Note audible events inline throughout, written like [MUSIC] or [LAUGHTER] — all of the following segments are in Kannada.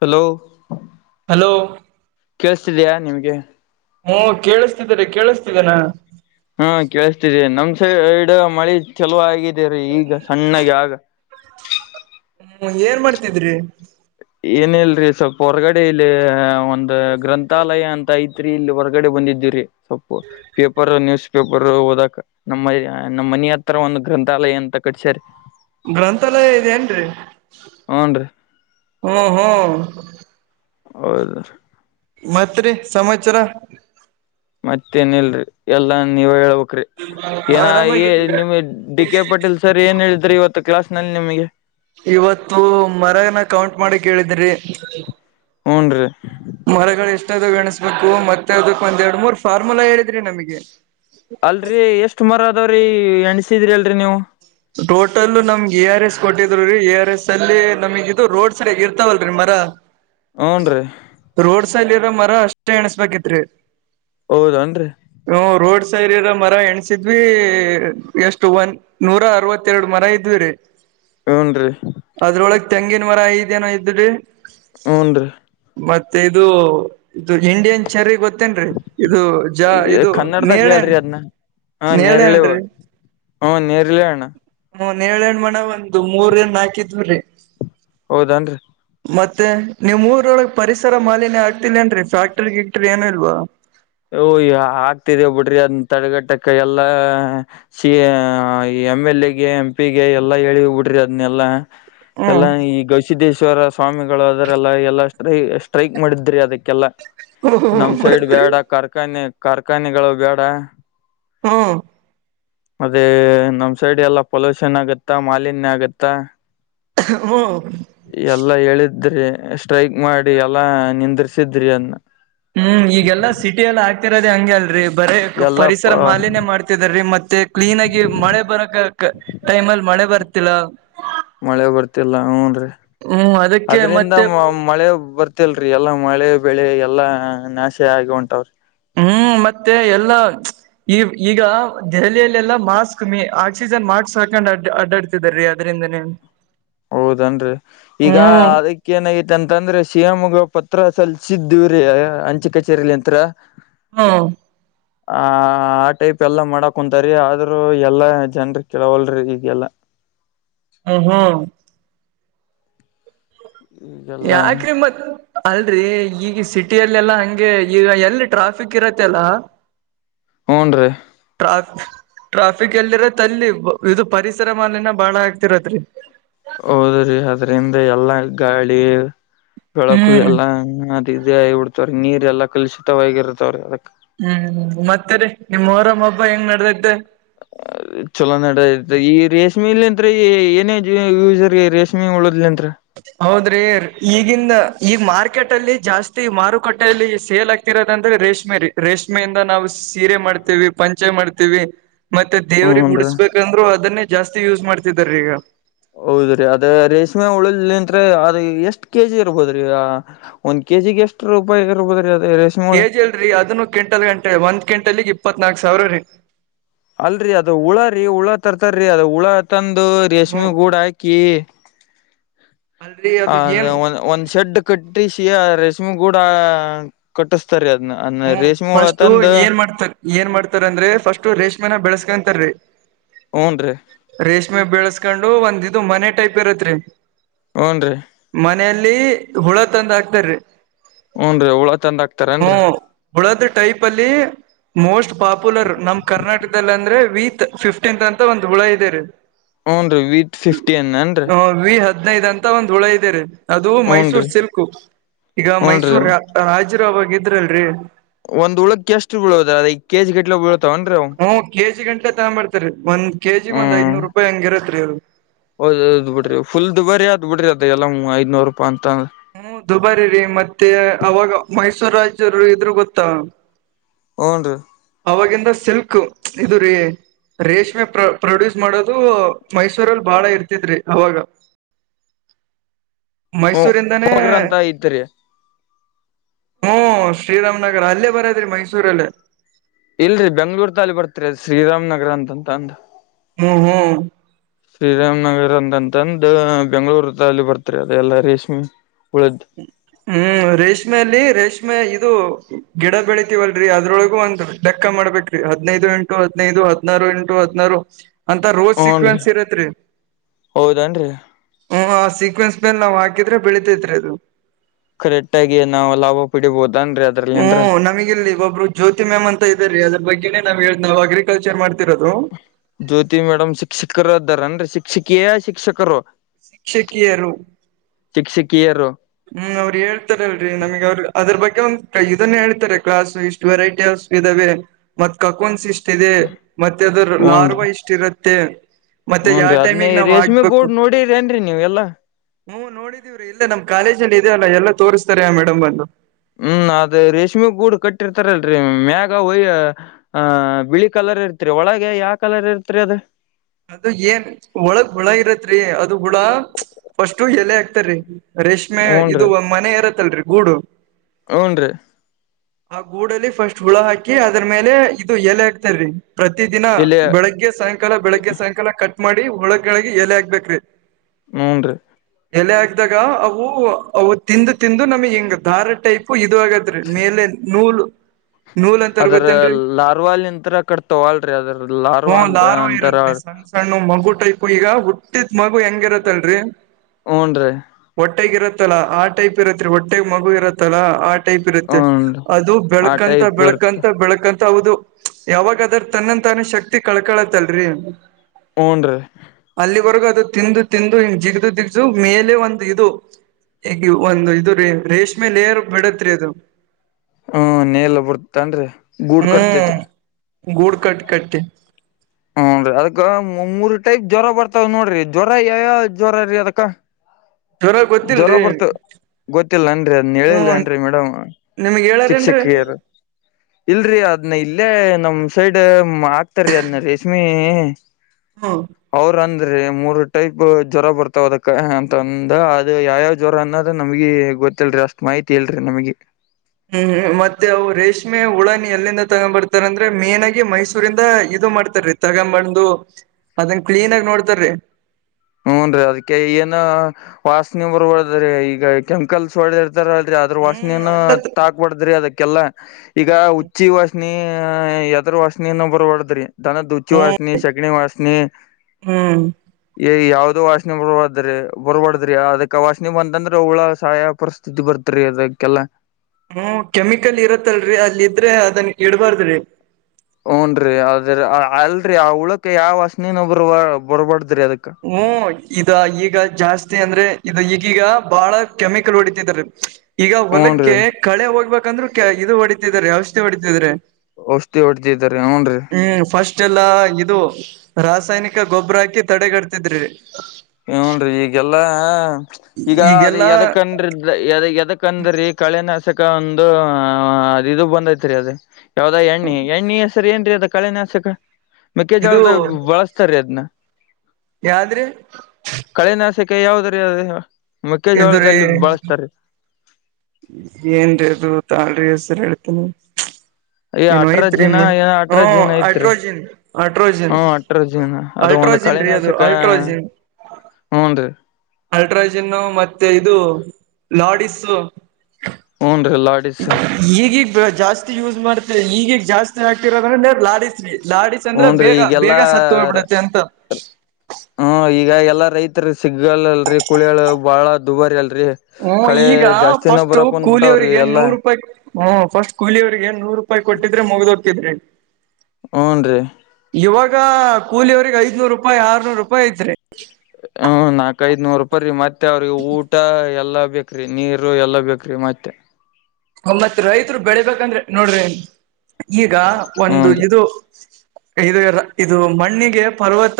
ಹಲೋ ಹಲೋ ಕೇೇಳಸ್ತಿದಯಾ ನಿಮ್ಗೆ ಹ್ಮ ಕೇಳಿಸ್ತಿದರಿೀ ಕೇಳಿಸತಿದೇನಾ ಹ್ಮ ಕೇಸ್ತೀರಿ ನಮ್ದ ಎರಡ ಮಳೆ ಚಲೋ ಆಗಿದೆ ರೀ ಈಗ ಸಣ್ಣಗೆ ಆಗ ಹ್ಮ್ ಏನ್ ಮಾಡ್ತಿದ್ರಿ ಏನ ಇಲ್ರಿ ಸ್ವಲ್ಪ ಹೊರ್ಗಡೆ ಇಲ್ಲಿ ಒಂದ ಗ್ರಂಥಾಲಯ ಅಂತ ಐತ್ರಿ ಇಲ್ಲಿ ಹೊರ್ಗಡೆ ಬಂದಿದಿರರಿ ಸ್ವಲ್ಪ ಪೇಪರ್ ನ್ಯೂಸ್ ಪೇಪರ್ ಓದಕ್ ನಮ್ಮ ನಮ್ಮ್ ಮನ ಹತ್ರ ಒಂದು ಗ್ರಂಥಾಲಯ ಅಂತ ಕಟ್ಸ್ರೀ ಗ್ರಂಥಾಲಯ ಇೇಏನ್ರಿ ಹೂನ್ರಿ ಹ್ಮ್ ಹ್ಮ್ ಹೌದ ಮತ್ರಿ ಸಮಾಚಾರ ಮತ್ತೇನ್ ಇಲ್ರಿ ಎಲ್ಲಾ ನೀವು ಹೇಳಬೆ ಏನ ಆರಾಮಾಗಿ ನಿಮ್ ಡಿ ಕೆ ಪಟೀಲ್ ಸರ್ ಏನ್ ಹೇಳಿದ್ರೆ ಇವತ್ತು ಕ್ಲಾಸ್ ನಲ್ಲಿ ನಿಮಗೆ ಇವತ್ತು ಮರನ ಕೌಂಟ್ ಮಾಡಿ ಕೇಳಿದ್ರಿ ಹುನ್ರಿ ಮರಗಳು ಎಷ್ಟಾದ ಎಣಸ್ಬೇಕು ಮತ್ತೆ ಅವದಕ್ ಒಂದ ಎರಡು ಮೂರ್ ಫಾರ್ಮುಲಾ ಹೇಳಿದ್ರಿ ನಮಗೆ ಅಲ್ರರಿ ಎಷ್ಟ್ ಮರ ಅದಾವ್ರೀ ಎಣಸಿದ್ರಿ ಅಲ್ರರಿ ನೀವು ಟೋಟಲ್ ನಮ್ಗೆ ಎ ಆರ್ ಎಸ್ ಕೊಟ್ಟಿದ್ರು ರೀ ಎ ಆರ್ ಎಸ್ ಅಲ್ಲಿ ನಮಗ ಇದು ರೋಡ್ ಸೈಡ್ಗ ಇರ್ತಾವಲ್ರರಿ ಮರ ಹುನ್ರಿ ಸೈಡಲ್ಲಿ ಇರೋ ಮರ ಅಷ್ಟೇ ಎಣಸ್ಬೇಕತ್ರಿ ಹೌದನ್ರಿ ಸೈಡ್ ಇರೋ ಮರ ಎಣಸಿದ್ವಿ ಎಷ್ಟು ನೂರ ಅರವತ್ತೆರಡು ಮರ ಇದ್ವಿರಿ ಹುನ್ರಿ ತೆಂಗಿನಮರ ಐದೇನೋ ಇದ್ರಿ ಹುನ್ರಿ ಮತ್ತೆ ಇದು ಇದು ಇಂಡಿಯನ್ ಚೆರ್ರಿ ಕನ್ನಡದಾಗ ನೇರಳೆಹಣ್ ಹೇಳ್ರಿ ಅದ್ನ್ [INAUDIBLE] ಹಾ ನೇರಳೆ ಹೂ ನೇರಳೆಹಣ್ಣ್ರಿ ಹಾ ನೇರ್ಳೇ ಹಣ್ಣು ಹ್ಮ್ ನೇರಳೆ ಹಣ್ಣು ಮರ ಒಂದು ಮೂರರಿಂದ ನಾಕಿದ್ವಿ ಹೌದನ್ರಿ ಮತ್ತೆ ನಿಮ್ಮೂರೊಳಗೆ ಪರಿಸರ ಮಾಲಿನ್ಯ ಆಗ್ತಿಲ್ಲೇ ಏನ್ರರಿ ಫ್ಯಾಕ್ಟರಿ ಗೀಟ್ರೀ ಏನ ಇಲ್ವಾ ಓ ಆಗ್ತರಿ ಬಿಡ್ರಿ ಅದ್ ತಡೆಗಟ್ಟಕ ಎಲ್ಲಾ ಸಿ ಎಮ್ ಎಲ್ ಎಗೆ ಎಂ ಪಿಗೆ ಎಲ್ಲಾ ಹೇಳಿವ ಬಿಡ್ರಿ ಅದನೆಲ್ಲಾ ಹ್ಮ್ ಎಲ್ಲ ಈ ಗವಿಸಿದ್ದೇಶ್ವರ ಸ್ವಾಮಿಗಳು ಅದ್ರೆಲ್ಲ ಎಲ್ಲ ಸ್ಟ್ರೈಕ್ ಮಾಡಿದ್ರಿ ಅದಕ್ಕೆಲ್ಲಾ ನಮ್ ಸೈಡ್ ಬೇಡ [UNINTELLIGIBLE] ಕಾರ್ಖಾನೆ ಕಾರ್ಖಾನೆಗಳು ಬೇಡ ಹೂ ಅದೇ ನಮ್ ಸೈಡ್ ಎಲ್ಲಾ ಪೊಲ್ಯೂಶನ್ ಆಗತ್ತಾ ಮಾಲಿನ್ಯ ಆಗತ್ತ ಹೂ ಎಲ್ಲಾ ಹೇಳಿದ ಇದ್ರಿ ಸ್ಟ್ರೈಕ್ ಮಾಡಿ ಎಲ್ಲಾ ನಿಂದರ್ಸಿದ್ರಿ ಅದನ್ನ ಹ್ಮ್ ಈಗೆಲ್ಲಾ ಸಿಟಿ ಎಲ್ಲ ಆಗ್ತಿರೋದೇ ಹಂಗೆ ಅಲ್ರರಿ ಬರ ಎಲ್ಲಪ್ಪ ಪರಿಸರ ಮಾಲಿನ್ಯ ಮಾಡ್ತಿದಾರೀ ಮತ್ತೆ ಕ್ಲೀನ್ ಆಗಿ ಮಳೆ ಬರಕ ಟೈಮ್ ಅಲ್ಲಿ ಮಳೆ ಬರ್ [UNINTELLIGIBLE] ಮಳೆ ಬರ್ತಿಲ್ಲಾ ಹುನ್ರಿ ಹ್ಮ್ ಅದಕ್ಕೆ ಅದ್ರಿಂದ ಮತ್ತೆ ಮಳೆ ಬರ್ತ ಇತ್ತಲ್ರಿ ಎಲ್ಲಾ ಮಳೆ ಬೆಳೆ ಎಲ್ಲಾ ನಾಶ ಆಗಿ ಉಂಟವ್ರಿ ಹ್ಮ್ ಮತ್ತೆ ಎಲ್ಲಾ ಈ ಈಗ ದೆಹಲಿಯಲ್ಲ ಎಲ್ಲಾ ಮಾಸ್ಕ್ ಮ ಆಕ್ಸಿಜನ್ ಮಾಸ್ಕ್ ಹಾಕೊಂಡ್ ಅಡ್ ಅಡ್ಡಾಡ್ತಿದಾರೀ ಅದರಿದನೇ ಹೌದನ್ರಿ ಈಗ ಅದಕ್ಕ ಏನಾಗೈತಿ ಅಂತಂದ್ರೆ ಶಿವಮಗಪ್ಪತ್ ಹತ್ರ ಸಲ್ಿಸಿದ್ದೇವ್ರೀ ಅಂಚೆ ಕಚೇರಿಲಿ ಯಂತ್ರ ಹಾ ಆ ಆ ಟೈಪ್ ಎಲ್ಲ ಮಾಡ ಕುಂತಾರ ಆದ್ರರು ಎಲ್ಲಾ ಜನ್ರ ಕೆಳವಲ್ರಿ ಈಗೆಲ್ಲ ಹ್ಮ ಹ್ಮ ಈಗೆಲ್ಲಾ ಯಾಕ್ರಿ ಮತ್ ಅಲ್ರರಿ ಈಗ ಸಿಟಿಯಲ್ಲೆಲ್ಲಾ ಹಂಗೆ ಈಗ ಎಲ್ಲಿ ಟ್ರಾಫಿಕ್ ಇರತ್ತೆ ಅಲ್ಲ ಹಊನ್ ರೀ ಟ್ರಾಫಿಕ್ ಎಲ್ಲಿರ ತಲ್ಲಿ ಇದು ಪರಿಸರ ಮಾಲಿನ್ಯ ಬಾಳ ಆಾಕ್ತಿರತ್ರಿ ಹೌದ್ರಿ ಅದ್ರಂದ ಎಲ್ಲಾ ಗಾಳಿ ಬೆಳಕು ಹ್ಮ್ ಎಲ್ಲಾ ಇದೇ ಇ ಬಿಡ್ತವ್ರೀ ನೀರ್ ಎಲ್ಲಾ ಕಲುಷಿತವಾಗಿ ಇರ್ತವ್ರೀ ಅದಕ್ಕೆ ಹ್ಮ್ ಮತ್ತೆರಿ ನಿಮ್ಮ್ ರಮ್ಮ ಹಬ್ಬ ಹೆಂಗ ನಡದೈ್ದ ಚಲೋ ನಡ ಈ ರೇಷ್ಮೆ ಇಲಿ ಅಂತ್ರ ಏನೇ ಯೂಸರ್ ರೇಷ್ಮೆ ಉಳದ್ಲಿ ಅ ಹೌದ್ರಿ ಈಗಿಂದ ಈಗ ಮಾರ್ ಮಾರ್ಕೆಟ್ ಅಲ್ಲಿ ಜಾಸ್ತಿ ಮಾರುಕಟ್ಟೆಯಲ್ಲಿ ಸೇಲ್ ಆಗ್ತಿರೋದ ಅಂದ್ರೆ ರೇಷ್ಮೆ ರೀ ರೇಷ್ಮೆಯಿಂದ ನಾವು ಸೀರೆ ಮಾಡ್ತೇವಿ ಪಂಚೆ ಮಾಡ್ತೀವಿ ಮತ್ತೆ ದೇವ್ರಗ್ ಹೂನ್ರಿ ಗಡಸ್ಬೇಕಂದ್ರು ಅದನ್ನೇ ಜಾಸ್ತಿ ಯೂಸ್ ಮಾಡ್ತಿದಾರ ಈಗ ಹೌದ್ರಿ ಅದೇ ರೇಷ್ಮೆ ಉುಳಲ್ ಅಂದು ಅದ ಎಷ್ಟ್ ಕೆಜಿ ಇರ್ಬೋದ್ರಿ ಒಂದ್ ಕೆಜಿ ಎಷ್ಟ್ ರೂಪಾಯಿ ಇರ್ಬೋದ್ರಿ ಅದ ರೇಷ್ಮೆ ಹುಳ ಕೆಜಿ ಅಲ್ರರಿ ಅದನ್ನು ಕೆಂಟಲ್ ಗಂಟ ಒಂದ್ ಕಂಟಲ್ಿಗೆ ಇಪ್ಪತ್ನಾಲ್ಕು ಸಾವಿರ ರೀ ಅಲ್ರರಿ ಅದ ಹುಳ ರೀ ಹುಳ ತರ್ತಾರೀ ಅದ ಹುಳ ತಂದು ರೇಷ್ಮಿ ಹ್ಮ್ ಗೂಡ ಹಾಕಿ ಅಲ್ರಿ ಅದು ಏನ್ ಹೆ ಒ ಒಂದ್ ಶೆಡ್ ಕಟ್ಟ್ರಿ ರೆಶ್ಮಿ ಕೂಡ ಕಟ್ಟಿಸ್ತಾರೆ ಅದು ಹ್ಮ ಫಸ್ಟ್ು ಏನ್ ಮಾಡ್ತಾರ ಏನ್ ಮಾಡ್ತಾರ ಅಂದ್ರೆ ಫಸ್ಟ್ ರೇಷ್ಮೆನ ಬೆಳಸ್ಕೊಂತಾರೀ ಹೂನ್ರಿ ರೇಷ್ಮೆ ಬೆಳೆಸ್ಕೊಂಡು ಒಂದ್ ಇದು ಮನೆ ಟೈಪ್ ಇರತ್ರಿ ಹ್ನ್ ರೀ ಮನೆಯಲ್ಲಿ ಹುಳ ತಂದ ಹಾಕ್ತಾರೀ ಹೂನ್ರೀ ಹುಳ ಚಂದ ಆಕ್ತಾರೇನ್ರರಿ ಳದ ಟೈಪ್ ಅಲ್ಲಿ ಮೋಸ್ಟ್ ಪಾಪ್ಯುಲರ್ ನಮ್ಮ್ ಕರ್ನಾಟಕದಲ್ಲಿ ಅಂದ್ರೆ ವೀತ್ ಫಿಫ್ಟೀನ್ತ್ ಅಂತ ಒಂದ್ ಹುಳ ಇದೆ ರೀ ್ನ್ರೀ ವೀತ್ ಫಿಫ್ಟಿನ್ ಏನ್ರರಿ ಹದ್ನೈದು ಅಂತ ಒಂದ್ ಹುಳ ಇದದೆ ರರಿ ಅದು ಹೂನ್ರಿ ಮೈಸೂರ್ ಸಿಲ್ಕ ಈಗ ಹೂನ್ರಿ ಮೈಸೂರು ರಾಜ್ಯ ಹಜೀರ ಅವಾಗ ಇದ್ರಲ್ರರಿ ಒಂದ್ ಉಳಕ್ಕೆ ಎಷ್ಟು ಬೀಳೋದ ಅದ ಈ ಕೆಜಿ ಗಟ್ಲೆ ಬೀಳ ಹ್ಮ್ ಕೆಜಿ ಗಂಟ್ಲೆ ತಗಂಬರತ್ತಿವರಿ ಒಂದ ಕೆಜಿಗ್ ಒಂದ ಐದನೂರು ರೂಪಾಯಿ ಹಂಗಿರ ಅ ಹೌದೌದು ಬಿಡ್ರಿ ಫುಲ ದುಬರಿ ಅದ್ ಬಿಡ್ರಿ ಅದೆಲ್ಲಾ ಐದನೂರು ರೂಪ ಅಂತ ಹ್ಮ್ ದುಬಾರಿ ರೀ ಮತ್ತೆ ಅವಾಗ ಮೈಸೂರು ರಾಜರು ಇದ್ರು ಗೊತ್ತಾ ಹ್ನ್ ರೀ ಅವಾಗಿಂದ ಸಿಲ್ಕ್ ಇದು ರೀ ರೇಷ್ಮೆ ಪ್ರ ಪ್ರೊಡ್ಯೂಸ್ ಮಾಡೋದು ಮೈಸೂರಲ್ಲಿ ಬಾಳ ಇರ್ತತ್ರೀ ಅವಾಗ ಹಓ ಮೈಸೂರಿಂದಾನೇ ಹಗ್ರಂತ ಇದ್ದರಿ ಹ್ಮ್ ಶ್ರೀರಾಮ್ನಗರ ಅಲ್ಲೇ ಬರದ್ರಿ ಮೈಸೂರಲ್ಲೇ ಇಲ್ರರಿ ಬೆಂಗ್ಳೂರ್ ತಾಲಿ ಬರ್ತ್ರಿ ಶ್ರೀರಾಮ್ನಗರ ಅಂತಂತ ಅಂದ ಹ್ಮ್ ಹ್ಮ್ ಶ್ರೀರಾಮನಗರ ಅಂದನ್ ತಂದ ಬೆಂಗ್ಗಳೂರ್ಲ್ಲಿ ಬರ್ತರಿ ಅದ ಎಲ್ಲ ರೇಷ್ಮೆ ಉಳದ್ ಹ್ಮ್ ರೇಷ್ಮಯಲ್ಲಿ ರೇಷ್ಮೆ ಮ್ಮೆ ಇದು ಗಿಡ ಬೆಳತಿವಲ್ರರಿ ಅದ್ರೊಳಗು ಒಂದು ಲೆಕ್ಕ ಮಾಡ್ಬೇಕೇರಿ ಹದ್ನೈದು ಇಂಟು ಹದ್ನೈದು ಹದ್ನಾರು ಇಂಟು ಹದ್ನಾರು ಅಂತ ರೋಜ ಹೂನ್ ರೀ ಸೀಕ್ವೆನ್ಸ್ ಇರತ್ರಿ ಹೌದನ್ರಿ ಹ್ಮ್ ಸೀಕ್ವೆನ್ಸ್ ಮೇಲೆ ನಾವ್ ಹಾಕಿದ್ರ ಬೆಳಿತಿದ್ರೆ ಅದು ಕರೆಕ್ಟ್ ಆಗ ನಾವು ಲಾಭ ಪಡಿಬಹುದು ಹ್ಮ್ ನಮಗ ಇಲ್ಲಿ ಒಬ್ರು ಜ್ಯೋತಿ ಮ್ಯಾಮ್ ಅಂತ ಇದ ರೀ ಅದ್ರ ಬಗ್ಗೆ ನಾವ್ ನಾವು ಅಗ್ರಿಕಲ್ಚರ್ ಮಾಡ್ತಿರೋದು ಜ್ಯೋತಿ ಮೇಡಮ್ ಶಿಕ್ಷಕರ್ದಾರ ಅಂದ್ರೆ ಶಿಕ್ಷಿಕಿಯ ಶಿಕ್ಷಕರು ಶಿಕ್ಷಕಿಯರು ಕಿಯರೋ ಹ್ಮ್ ಅವ್ರ ಹೇಳ್ತಾರಲ್ರರಿ ನಮಗ್ ಅವ್ರ ಅದ್ರ ಬಗ್ಗೆ ಒ ಇದನ್ನ ಹೇಳ್ತಾರೆ ಕ್ಲಾಸ್ ಇಷ್ಟು ವೆರೈಟಿ ಇದಾವೆ ಮತ್ ಕಕೋನ್ಸ್ ಇಷ್ಟ ಇದೆ ಮತ್ತೆ ಅದ್ರ ಹೂನ್ರಿ ಲಾರ್ವಾ ಇಷ್ಟ ಇರುತ್ತೆ ಮತ್ತೆ ಮತ್ತೆ ಯಾವ ಹೂನ್ರಿ ಅದ್ನೇ ಟೈಮಗ್ ನಾವ್ ರೇಷ್ಮೆ ಆಗ್ಬೇಕು ಗೂಡ್ ನೋಡಿರೇನ್ರಿ ನೀವ್ ಎಲ್ಲಾ ಹ್ಮ್ ನೋಡಿದೀವ್ರೀ ಇಲ್ಲ ನಮ ಕಾಲೇಜ ಅಲ್ಲಿ ಇದೆೆಯಲ್ಲ ಎಲ್ಲ ತೋರಿಸ್ತಾರೆ ಮೇಡಮ್ ಬಂದು ಹ್ಮ್ ಅದ ರೇಷ್ಮೆ ಗೂಡ್ ಕಟ್ಟಿರ್ತಾರಲ್ರರಿ ಮ್ಯಘ ಒಯ ಆ ಬಿಳಿ ಕಲರ್ ಇರ್ತರಿ ಒಳಗ ಯಾವ ಕಲರ್ ಇರ್ತ್ರಿ ಅದ ಅದು ಏನ್ ಒಳಗ್ ಹುಳ ಇರತ್ರಿ ಅದು ಹುಳ ಫಸ್ಟು ಎಲೆ ಹಾಕ್ತಾರಿ ರೇಷ್ಮೆ ಇದು ಮನೆಯರ ಲ್ರಿ ಗೂಡು ಹೂನ್ ರೀ ಆ ಗೂಡಲ್ಲಿ ಫಸ್ಟ್ ಹುಳ ಹಾಕಿ ಅದ್ರ ಮೇಲೆ ಇದು ಎಲೆ ಹಾಕ್ತಾರಿ ಪ್ರತ ದಿನ ಇಲ್ಲಿ ಬೆಳಿಗ್ಗೆ ಸಾಯಂಕಾಲ ಬೆಳಿಗ್ಗೆ ಕಟ್ ಮಾಡಿ ಒಳಗ್ಳಗೆ ಎಲೆ ಹಾಕ್ಬೇಕ್ರೀ ಹೂನ್ರಿ ಎಲೆ ಹಗ್ದಾಗ ಅವು ಅವು ತಿಂದು ತಿಂದು ನಮಗ್ ಹಿಂಗ್ ದಾರ ಟೈಪ್ ಆಗತ್ೀ ಮೇಲೆ ನೂಲ್ ನೂಲ್ ಅಂತ ಅದರ ಗೊತ್ತೇನ್ೀ ಲಾರ್ವಾಲಿಂತ್ರ ಕಟ್ತಾವಲ್ರಿ ಅದ್ರ ಹ ಲಾರ್ವಾ ಅಂತ ಲಾರವ ಅಂತಾರ ಇರುತ್ತ ಸಣ್ಣ ಸಣ್ಣ ಮಗು ೈಪ್ ಈಗ ಹುಟ್ಟಿದ ಮಗು ಹೆಂಗಿರತ್ತಲ್ರರಿ ಹಊನ್್ರೀ ಹೊಟ್ಟೆಗ ಇರತ್ತಲ್ಲ ಆ ಟೈಪ್ ಇರತ್ರಿ ಹೊಟ್ಟೆಗೆ ಮಗು ಇರತ್ತಲ್ಲಾ ಆ ಟೈಪ್ ಇರುತ್ತೆ ಹೂನ್ರಿ ಅದು ಆ ಬೆಳಕಂತ ಟೈಪ್ ಇರ್ತ್ ಬೆಳಕಂತ ಬೆಳಕಂತ ಹೌದು ಯಾವಾಗ ಅದ್ರ ತನ್ನ ತಾನ ಶಕ್ತಿ ಕಳ್ಕಳತ್ತಲ್ರಿ ಹಊನ್ ರೀ ಅಲ್ಲಿವರೆಗೂ ತಿಂದು ತಿಂದು ಹಿ ಜಿಗ್ದ ದಿಗದುು ಮೇಲೆ ಒಂದು ಇದು ಈಗ ಒಂದು ಇದು ರೇಷ್ಮೆ ಲೇರ್ ಬಿಡತ್ರಿ ಅದು ಹ್ಮ ನೇಲ್ಲ ಬಿಡ್ತನ್್ರಿ ಗೂಡ್ ಕಟ್ತತ್ ಗುಡ ಕಟ್ಟ ಕಟ್ಟೆ ಹ್ನ್ೀ ಅದಕ್ಕ ಮೂರ್ ಟೈಪ್ ಜ್ವರ ಬರ್ತದ್ ನೋಡ್ರಿ ಜ್ವರ ಯಾವ ಜ್ವರ ರೀ ಅದಕ್ಕ ಜ್ವರ ಜ್ವರ ಗೊತ್ತಿಲ್ರಿ ಬರ್ತ ಗೊತ್ತಿಲ್ಲನ್ರಿ ಅದ್ನ್ ಹ್ಮ ಹೇಳಿಲ್ಲೇಏನ್ರಿ ಮೇಡಮ್ ನಿಮಗ್ ಹೇಳಾರೇನ್ರಿ ಶಿಕ್ಷಕಿಯರು ಇಲ್ರಿ ಅದ್ನ ಇಲ್ಲೇ ನಮ್ಮ್ ಸೈಡ್ ್ಮ್ಮೇ ಹ್ಮ್ ಅವ ಅ ಅ್ರೀ ಮೂರ್ ಟೈಪ್ ಜ್ವರ ಬರ್ತಾವ ಅದಕ್ಕ ಅಂತಂದ ಅದು ಯಾವ್ಯಾವ ಜ್ವರ ಅನ್ನೋದ ನಮಗ ಗೊತ್ತಿಲ್ರಿ ಅಷ್ಟ್ ಮಾಹಿತಿ ಇಲ್ರರಿ ನಮಗೆ ಹ್ಮ್ ಮತ್ತೆ ಅವು ರೇಷ್ಮೆ ಉುಳನ್ಿ ಎಲ್ಲಿಂದ ತಗೊ್ಂಬರ್ತಾರ ಅಂದ್ರೆ ಮೇನ್ ಆಗಿ ಮೈಸೂರಿಂದ ಇದು ಮಾಡ್ತಾರೀ ತಗೊಂಬಂದು ಅದನ್ ಕ್ಲೀನ್ ಆಗಿ ನೋಡ್ತಾರಿ ಹೂನ್ ರೀ ಅದಕ್ಕೆ ಏನ ವಾಸನೆ ಬರು ಹೊದ್ರಿ ಈಗ ಕೆಮಿಕಲ್ಸ್ ಹೊಡೆದ ರ ಹೇಳ್ರಿ ಆದ್ರೂ ಹ್ಮ್ ವಾಾಸನ ಅಲ್ಲತ್ ತಾಕ್ಬಡ್ರಿ ಅದಕ್ಕೆಲ್ಲ ಈಗ ಹುಚ್ಚಿ ವಾಾಸನೆ ್ ಎದ್ರು ವಾಸಿನೆಯನ್ನ ಬರ್ಬಡದ್ರಿ ತಾನ ದೂಚ ಹ್ಮ್ ವಾಸನ ಶೆಗಣ ವಾಸನ ಹ್ಮ್ ಯಾವ್ದೋ ವಾಾಸನೆಿ ಬರ್ಬಾದ್ರಿ ಬರ್ಬಾರಡ್ದ್ರಿ ಅದಕ್ಕೆ ವಾಸನೆಿ ಬಂದಂದ್ರೆ ಅವಳ ಸಹಾಯ ಪರಿಸ್ಥಿತಿ ಬರ್ತರಿ ಅದಕ್ಕೆಲ್ಲ ಹ್ಮ ಕೆಮಿಕಲ್ ಇರತ್ತಲ್ರರಿ ಅಲ್ ಇದ್ರೆ ಅದನ್ ಇಡ್ಬಾರ್ದ್ರಿ ್ನ್ರರಿ ಅದ್ರ ಅಲ್ರರಿ ಆ ಉಳಕ ಯಾವಾಸ ನೀನ ಬರ್ ಬರ್ಬಡ್ದ ಹ್ಮ್ ಇದ ಈಗ ಜಾಸ್ತಿ ಅಂದ್ರೆ ಇದು ಈಗೀಗ ಬಹಳ ಕೆಮಿಕಲ್ ಹೊಡಿತಿದ ರ ಈಗ ಹೂನ್ರಿ ಹೊಲಗೆ ಕಳೆ ಹೋಗ್ಬೇಕ ಯಾಕಂದ್ರೆ ಇದು ಹೊಡಿತಿದ್ರ ಔಷಿ ಹೊಡಿತಿದ್ರೆ ಔಷಧಿ ಹೊಡ್ದಿದ್ರಿ ಹೂನ್ರಿ ಹ್ಮ್ ಫಸ್ಟ್ ಎಲ್ಲ ಇದು ರಾಸಾಯನಿಕ ಗೊಬ್ಬರ ಹಾಕಿ ತಡೆಗಡ್ ಇದದ್ರ ್ನ್ೀ ಈಗೆಲ್ಲಾ ಈಗ ಅದು ಈಗೆಲ್ಲಾ ಎದಕಂಡ್ರದ ಎದಕ್ ಕಂದರೆ ಕಳಿ ಸಕ ಒಂದು ಅ ಇದು ಬಂದೈತ್ರಿ ಅದು ಯಾದಾ ಎಣ್ಣೆ ಎಣ್ಣಿ ಸರಿ ಏನ್ರೀ ಅದ ಕಳೆ ನಾಸಕ ಮೇಕೆ ಜಳದ ಬಳಸ್ತಾರೀ ಅದ್ನ್ನ ಯದ್ರಿ ಯಾವ್ದ ರೀ ಅ ಮುಖಜ್ವಾಳದಲ್ಲಿ ಬಳಸ್ತಾರೆ ಏನ್ರಿೀ ಅದು ತಾಳ್ರಿ ಹೆಸರ ಹೇಳ್ತೇನಿ ಈ ಅಠರ ಜಿನ ಏನ ಅಟರ ಜಿನ ಐತ್ರಿ ಅಟ್ರೋಜಿನ್ ಅಟ್ರೋಜಿನ್ ಹ್ಮ ಅಠರ ಜಿನ ಅದು ಒಂದು ಅಲ್ಟ್ರೋಜಿನ್ ರೀ ಅದು ಕಳೆನಾಸಕ ಅಲ್ಟ್ರೋಜಿನ್ ಹನ್ೀ ಅಲ್ಟ್ರಾಜೆನ್ನು ಮತ್ತೆ ಇದು ಲಾಡಿಸ್ು ಹ್ಮನ್ ಲಾಡಿಸ್ ಜಾಸ್ತಿ ಯೂಸ್ ಮಾಡ್ತೇ ಈಗಗ್ ಜಾಸ್ತಿ ಆಗ್ತಿರೋದ್ರ ಲಾರಿಸಸ್ ರೀ ಲಾಡಿ ಚಂದ್ರ ಹೂನ್ರಿ ಬೇಗ ಬೇಗ ಈಗೆಲ್ಲಾ ಸತ್ತು ಹೋಗ್ಬಿಡತ್ತೆ ಅಂತ ಹ್ಮ ಈಗ ಎಲ್ಲಾ ರೈತರು ಸಿಗ್ಗಲ್ಲ್ರರಿ ಕುಳಿಯಳ ಬಾಳ ದುಬಾರಿ ಅಲ್ರಿ ಹ್ಮ್ ಕಳೆ ಈಗ ಜಾಸ್ತಿನ ಫಸ್ಟ್ು ಬರಕ್ ಕುಂದ್ಬಿಟ್ಟಾವ್ರಿ ಕೂಲಿಯವರಿಗೆ ಎಲ್ಲಾ ನೂರು ರೂಪಾಯಿ ಹ್ಮ್ ಫಸ್ಟ್ ಕೂಲಿಯವರಿಗೆ ನೂರು ರೂಪಾಯಿ ಕೊಟ್ಟಿದ್ರೆ ಮುಗ್ದ ಹೋಗ್ತಿದ್ರಿ ಹಊನ್ ರೀ ಇವಾಗ ಕೂಲಿಯವ್ರರಿಗೆ ಐದನೂರು ರೂಪಾಯಿ ಆರ್ನೂರು ರೂಪಾಯಿ ಐತ್ರಿ ಹ್ಮ್ ನಾಕ ಐದ್ನೂರು ರೂಪೀ ಮತ್ತೆ ಅವ್ರಿಗೆ ಊಟ ಎಲ್ಲ ಬೇಕ್ರಿ ನೀರು ಎಲ್ಲ ಬೇಕ್ರಿ ಮತ್ತೆ ಹ ಮತ್ ರೈತರು ಬೆಳಿಬೇಕಂದ್ರೆ ನೋಡ್ರಿ ಈಗ ಒಂದು ಹೂನ್ರಿ ಇದು ಇದು ಇದು ಮಣ್ಣಿಗೆ ರ್ವತ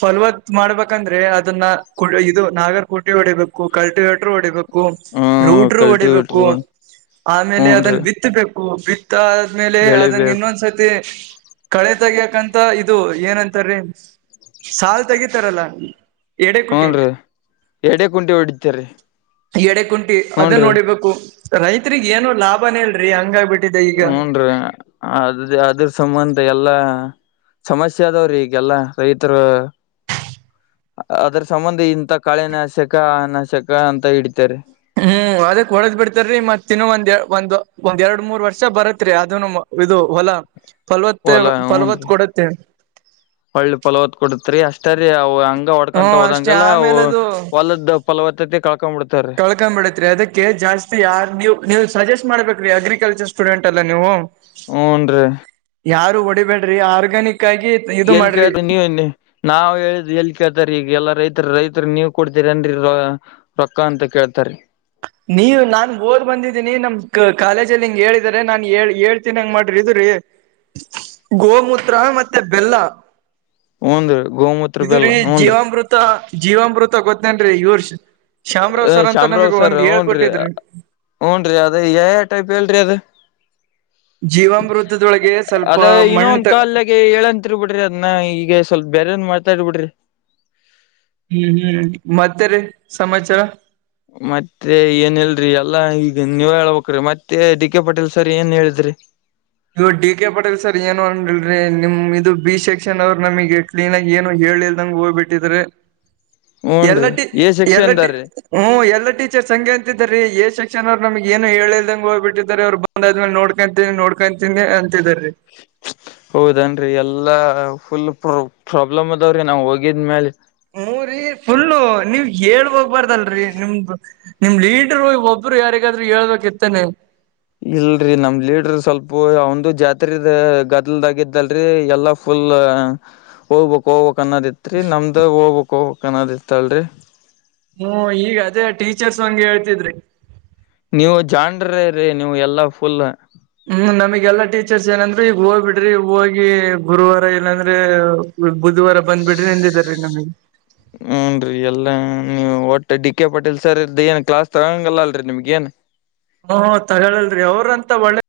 ಫರ್ವತ್ ಮಾಡ್ಬೇಕಂದ್ರೆ ಅದನ್ನ ಇದು ನಾಗರ್ಕೋಟೆ ಹೊಡಿಬೇಕು ಕಲ್ಟಿಗಟರು ಹೊಡಿಬೇಕು ಹ್ಮ ರೌಡ್ರು ಹೊಡಿಬೇಕು ಕಲ್ಟಿವೇಟ್ರಿ ಆಮೇಲೆ ಅದನ್ನ ಹೂನ್ರಿ ಬಿತ್ತಬೇಕು ಹಓ ಆದ್ಮೇಲೆ ಅದನ್ನ ಬೆಳಿಬೇಕು ಇನ್ನೊಂದ್ಸತಿ ಕಳೆ ತಗಿಯಕಂತ ಇದು ಏನಂತಾರೀ ಸಾಲ್ ತೆಗಿತಾರಲ್ಲ ಹ್ನ್ ಎಡೆಕುಟಿ ರೀ ಎರಡೇ ಕುಂಟಿ ಹೊಡಿತೀ ಈಯಡೆ ಕುಂ ಿ ಅದೇ ನೋಡಿಬೇಕು ರೈತರಿಗ್ ಏನು ಲಾಭನೇಲ್ರರಿ ಹಂಗಾಗಿಬಿಟ್ಟ ಹೂನ್ ರೀ ಅದ ಅದ್ರ ಸಂಬಂಧ ಎಲ್ಲಾ ಸಮಸ್ಯೆ ಅದವ್ರಿ ಈಗೆಲ್ಲ ರೈತರು ಅದರ ಸಂಬಂಧ ಇಂಂತ ಕಾಳೆನಾಾಶಕ ಅ ನಾಶಕ ಅಂತ ಹಿಡಿತಾರೆ ಹ್ಮ್ ಅದಕ್ ಹೊಡೆದ್ ಬಿಡ್ತಾರೀ ಮತ್ತ ಇನ್ನು ಒಂದ್ ಒಂದ್ ಒಂದ್ ಎರಡ್ ಮೂರ್ ವರ್ಷ ಬರತ್ರಿ ಅದನು ಇದು ಹೊಲ ಫಲವತ್ತೆ ಹೊಲಾ ಹಊನ್ ಫಲವತ್ ರೀ ಕೊಡತ್ತೆ ಒಳ್ಳೆ ಪಲೋಾವತ್ ಕೊಡತ್ರಿ ಅಷ್ಟ ರಿ ಅವುಂಗ ಹ್ಮ ಹೊಡ್ಕೊಂತ ಅಷ್ಟೇ ಹೋದಂಲ್ಲದ ಫವತ್ತತೆ ಕಳ್ಕಂಬೇತ್ರಿ ಅದಕ್ಕೆ ಜಾಸ್ತಿ ಯಾರ್ ನೀಲ್ ಸಜೆಸ್ಟ್ ಮಾಡ್ಬೇಕು ರೀ ಅಗ್ರಿಕಲ್ಚರ್ ಸ್ಟೂಡೆಂಟ್ ಎಲ್ಲ ನೀವು ಹನ್ ರೀ ಯಾರು ಹೊಡಿಬೇಡ್ರಿ ಆರ್ಗ್ಯಾನಿಕ್ ಆಗಿ ಈಗ ಇದು ಎಲ್ಲಿ ಮಾಡ್ರಿ ಕೇಳ್ತ ನೀವ ನಾವ್ ಹೇಳಿದ್ ಎಲ್ಲಿ ಕೇಳ್ತಾರ ಈಗ ಎಲ್ಲಾ ರೈತರು ರೈತ ನೀವ ಕೊಡ್ತೀರಿಏನ್ರಿ ರೊಕ್ಕ ಅಂತ ಕೇಳ್ತಾರೆ ನೀವ ನಾನ್ ಓದ್ ಬಂದಿದ್ದೀನಿ ನಮ್ ಕ ಕಾಲೇಜಲ್ಲಿ ಹಿಂಗ್ ಹೇಳಿದರೆ ನಾನ್ಳ್ ಹೇಳ್ತೀನಿ ಹಂಗ ಮಾಡ್ರಿ ಇದ್ರಿ ಗೋಮೂತ್ರ ಮತ್ತೆ ಬೆಲ್ಲ ಹೂನ್ರಿ ಗೋಮೂತ್ರ ಬೆಲ್ಲ ಹೂನ್ರಿ ಜೀವಮೃತ ಗೊತ್ತೇನ್ರೀ ಇವರ್ಷ ಶಾಮರಾವ್ ಸರ್ ಅಂತ ಅಮ್ರಾವ್ ನಮಗ್ ಸರ್ ಒಂದ್ ಹ್ನ್್ರರಿ ಹೇಳ್ಕೊಟ್ಟಿದ್ರಿ ಹ್ನ್್ರರಿ ಅದ ಯ ಟೈಪ್ ಹೇಳ್ರಿ ಅದ ಜೀವಾಮೃತದೊಳಗೆ ಸ್ವಲ್ಪ ಅದ ಇನ್ನೊ ಮಣ್ಣ ಒಂದ ತ ಕಲ್ಾಗ ಹೇಳಏಂತರ್ ಬಿಿಡ್ರಿ ಅದನ್ನ ಈಗ ಸ್ವಲ್ಪ ಬೇರೆನ್ ಮಾಡ್ತ ಬಿಟ್ಟರಿ ಹ್ಮ್ ಹ್ಮ್ ಮತ್ತೆ ರೀ ಸಮಾಚಾರ ಮತ್ತೆ ಏನ್ ಇಲ್ರಿ ಎಲ್ಲಾ ಈಗ ನೀವ ಹೇಳ್ಬೇಕ್ರಿ ಮತ್ತೆ ಡಿ ಕೆ ಪಟೀಲ್ ಸರ್ ಏನ್ ಹೇಳಿದ್ರಿ ಇವು ಡಿ ಕೆ ಪಟೇಲ್ ಸರ್ ಏನು ಅಿ ನಿಮ್ ಇದು ಬಿ ಸೆಕ್ಷನ್ ಅವರು ನಮಗೆ ಕ್ಲೀನ್ ಆಗಿ ಏನು ಹೇಳಿಲ್ದಂಗಗೆ ಹೋಗ್ಬಿಟ್ಟಿದ್ರೆ ಹೂನ್ ಎಲ್ಲ ರೀ ಟ ಎ ಎಲ್ಲ ಟ ಸೆಕ್ಷನ್ದಾರ್ರೀ ಹ್ಮ ಎಲ್ಲ ಟೀಚರ್ಸ್ ಹಗೆ ಅಂತಿದೀ ಶಕ್ತಿ ಚನ್ ನಮಗ್ ಏನು ಹೇಳಲ್ದಂಗ ಹ್ಬ ಬಿಟ್ಟಿದಿದ್ದಾರೆ ಅವ್ ಬಂದಾದ್ಮ ನೋಡ್ಕೊಂತೀ ನೋ ಹಂತಿ ಹೌದನ್ರಿ ಎಲ್ಲಾ ಫುಲ್ ಪ್ರೊ ಪ್ರಾಬ್ಲಮ್ ಅದಾವ್ರೀ ನಾವು ಹೋಗಿದ್ಮೇಲೆ ಹ್ಮ ರರಿ ಫುಲ್ಲು ನೀವ್ ಹೇಳ್ಬಕ್ ಬಾರ್ದಲ್ರರಿ ನಿಮ್ದ ನಿಮ್ ಲೀಡರು ಒಬ್ರು ಯಾರಿಗಾದ್ರರು ಹೇಳ್ಬೇಕಕ್ ಇತ್ತೇನೆ ಇಲ್ರರಿ ನಮ ಲೀಡರ್ ಸ್ವಲ್ಪ ಅವಂದು ಜಾತ್ರೆದ ಗದಲ್ದಾಗಿದ್ದಲ್ರರಿ ಎಲ್ಲಾ ಫುಲ್ ಹೋಗ್ಬೇಕಕ್ ಹೋಗ್ ಕನ್ನೋದ ಇತ್ರಿ ನಮ್ದಾಗ ಹೋಗ್ಬೇಕು ಕ ಹೇತಳರೆ ಹ್ಮ ಈಗ ಅದೇ ಟೀಚರ್ಸ್ ಹಂಗಗೆ ಹೇಳ್ತಿದ್ರಿ ನೀವು ಜಾನ್್ರ ರೀ ನೀವು ಎಲ್ಲಾ ಫುಲ್ ಹ್ಮ್ ನಮಗೆಲ್ಲಾ ಟೀಚರ್ಸ್ ಏನಂದ್ರೆ ಈಗ ಹೋಗ್ಬಿಡ್ರಿ ಹೋಗಿ ಗುರುವಾರ ಏನಂದ್ರೆ ಬುಧವಾರ ಬಂದ್ ಬಿಿ್ರಿೆಂದಿದಿದ್ದಾರೆ ಹ್ಮ್ಮ ಹನ್ರರಿ ಎಲ್ಲಾ ನೀ ಒಟ್ಟ ಡಿ ಕೆ ಪಟೀಲ್ ಸರ್ ಇದ್ದ ಏನ್ ಕ್ಲಾಸ್ ತರಂಗಲ್ಲ ಅಲ್ರರಿ ನಿಮ್ಗ ಏನ್ ಹ್ಮ ತಗೊಳ್ಳಲ್ರಿ ಅವ್ರಂತ ಒಳ್ಳೆ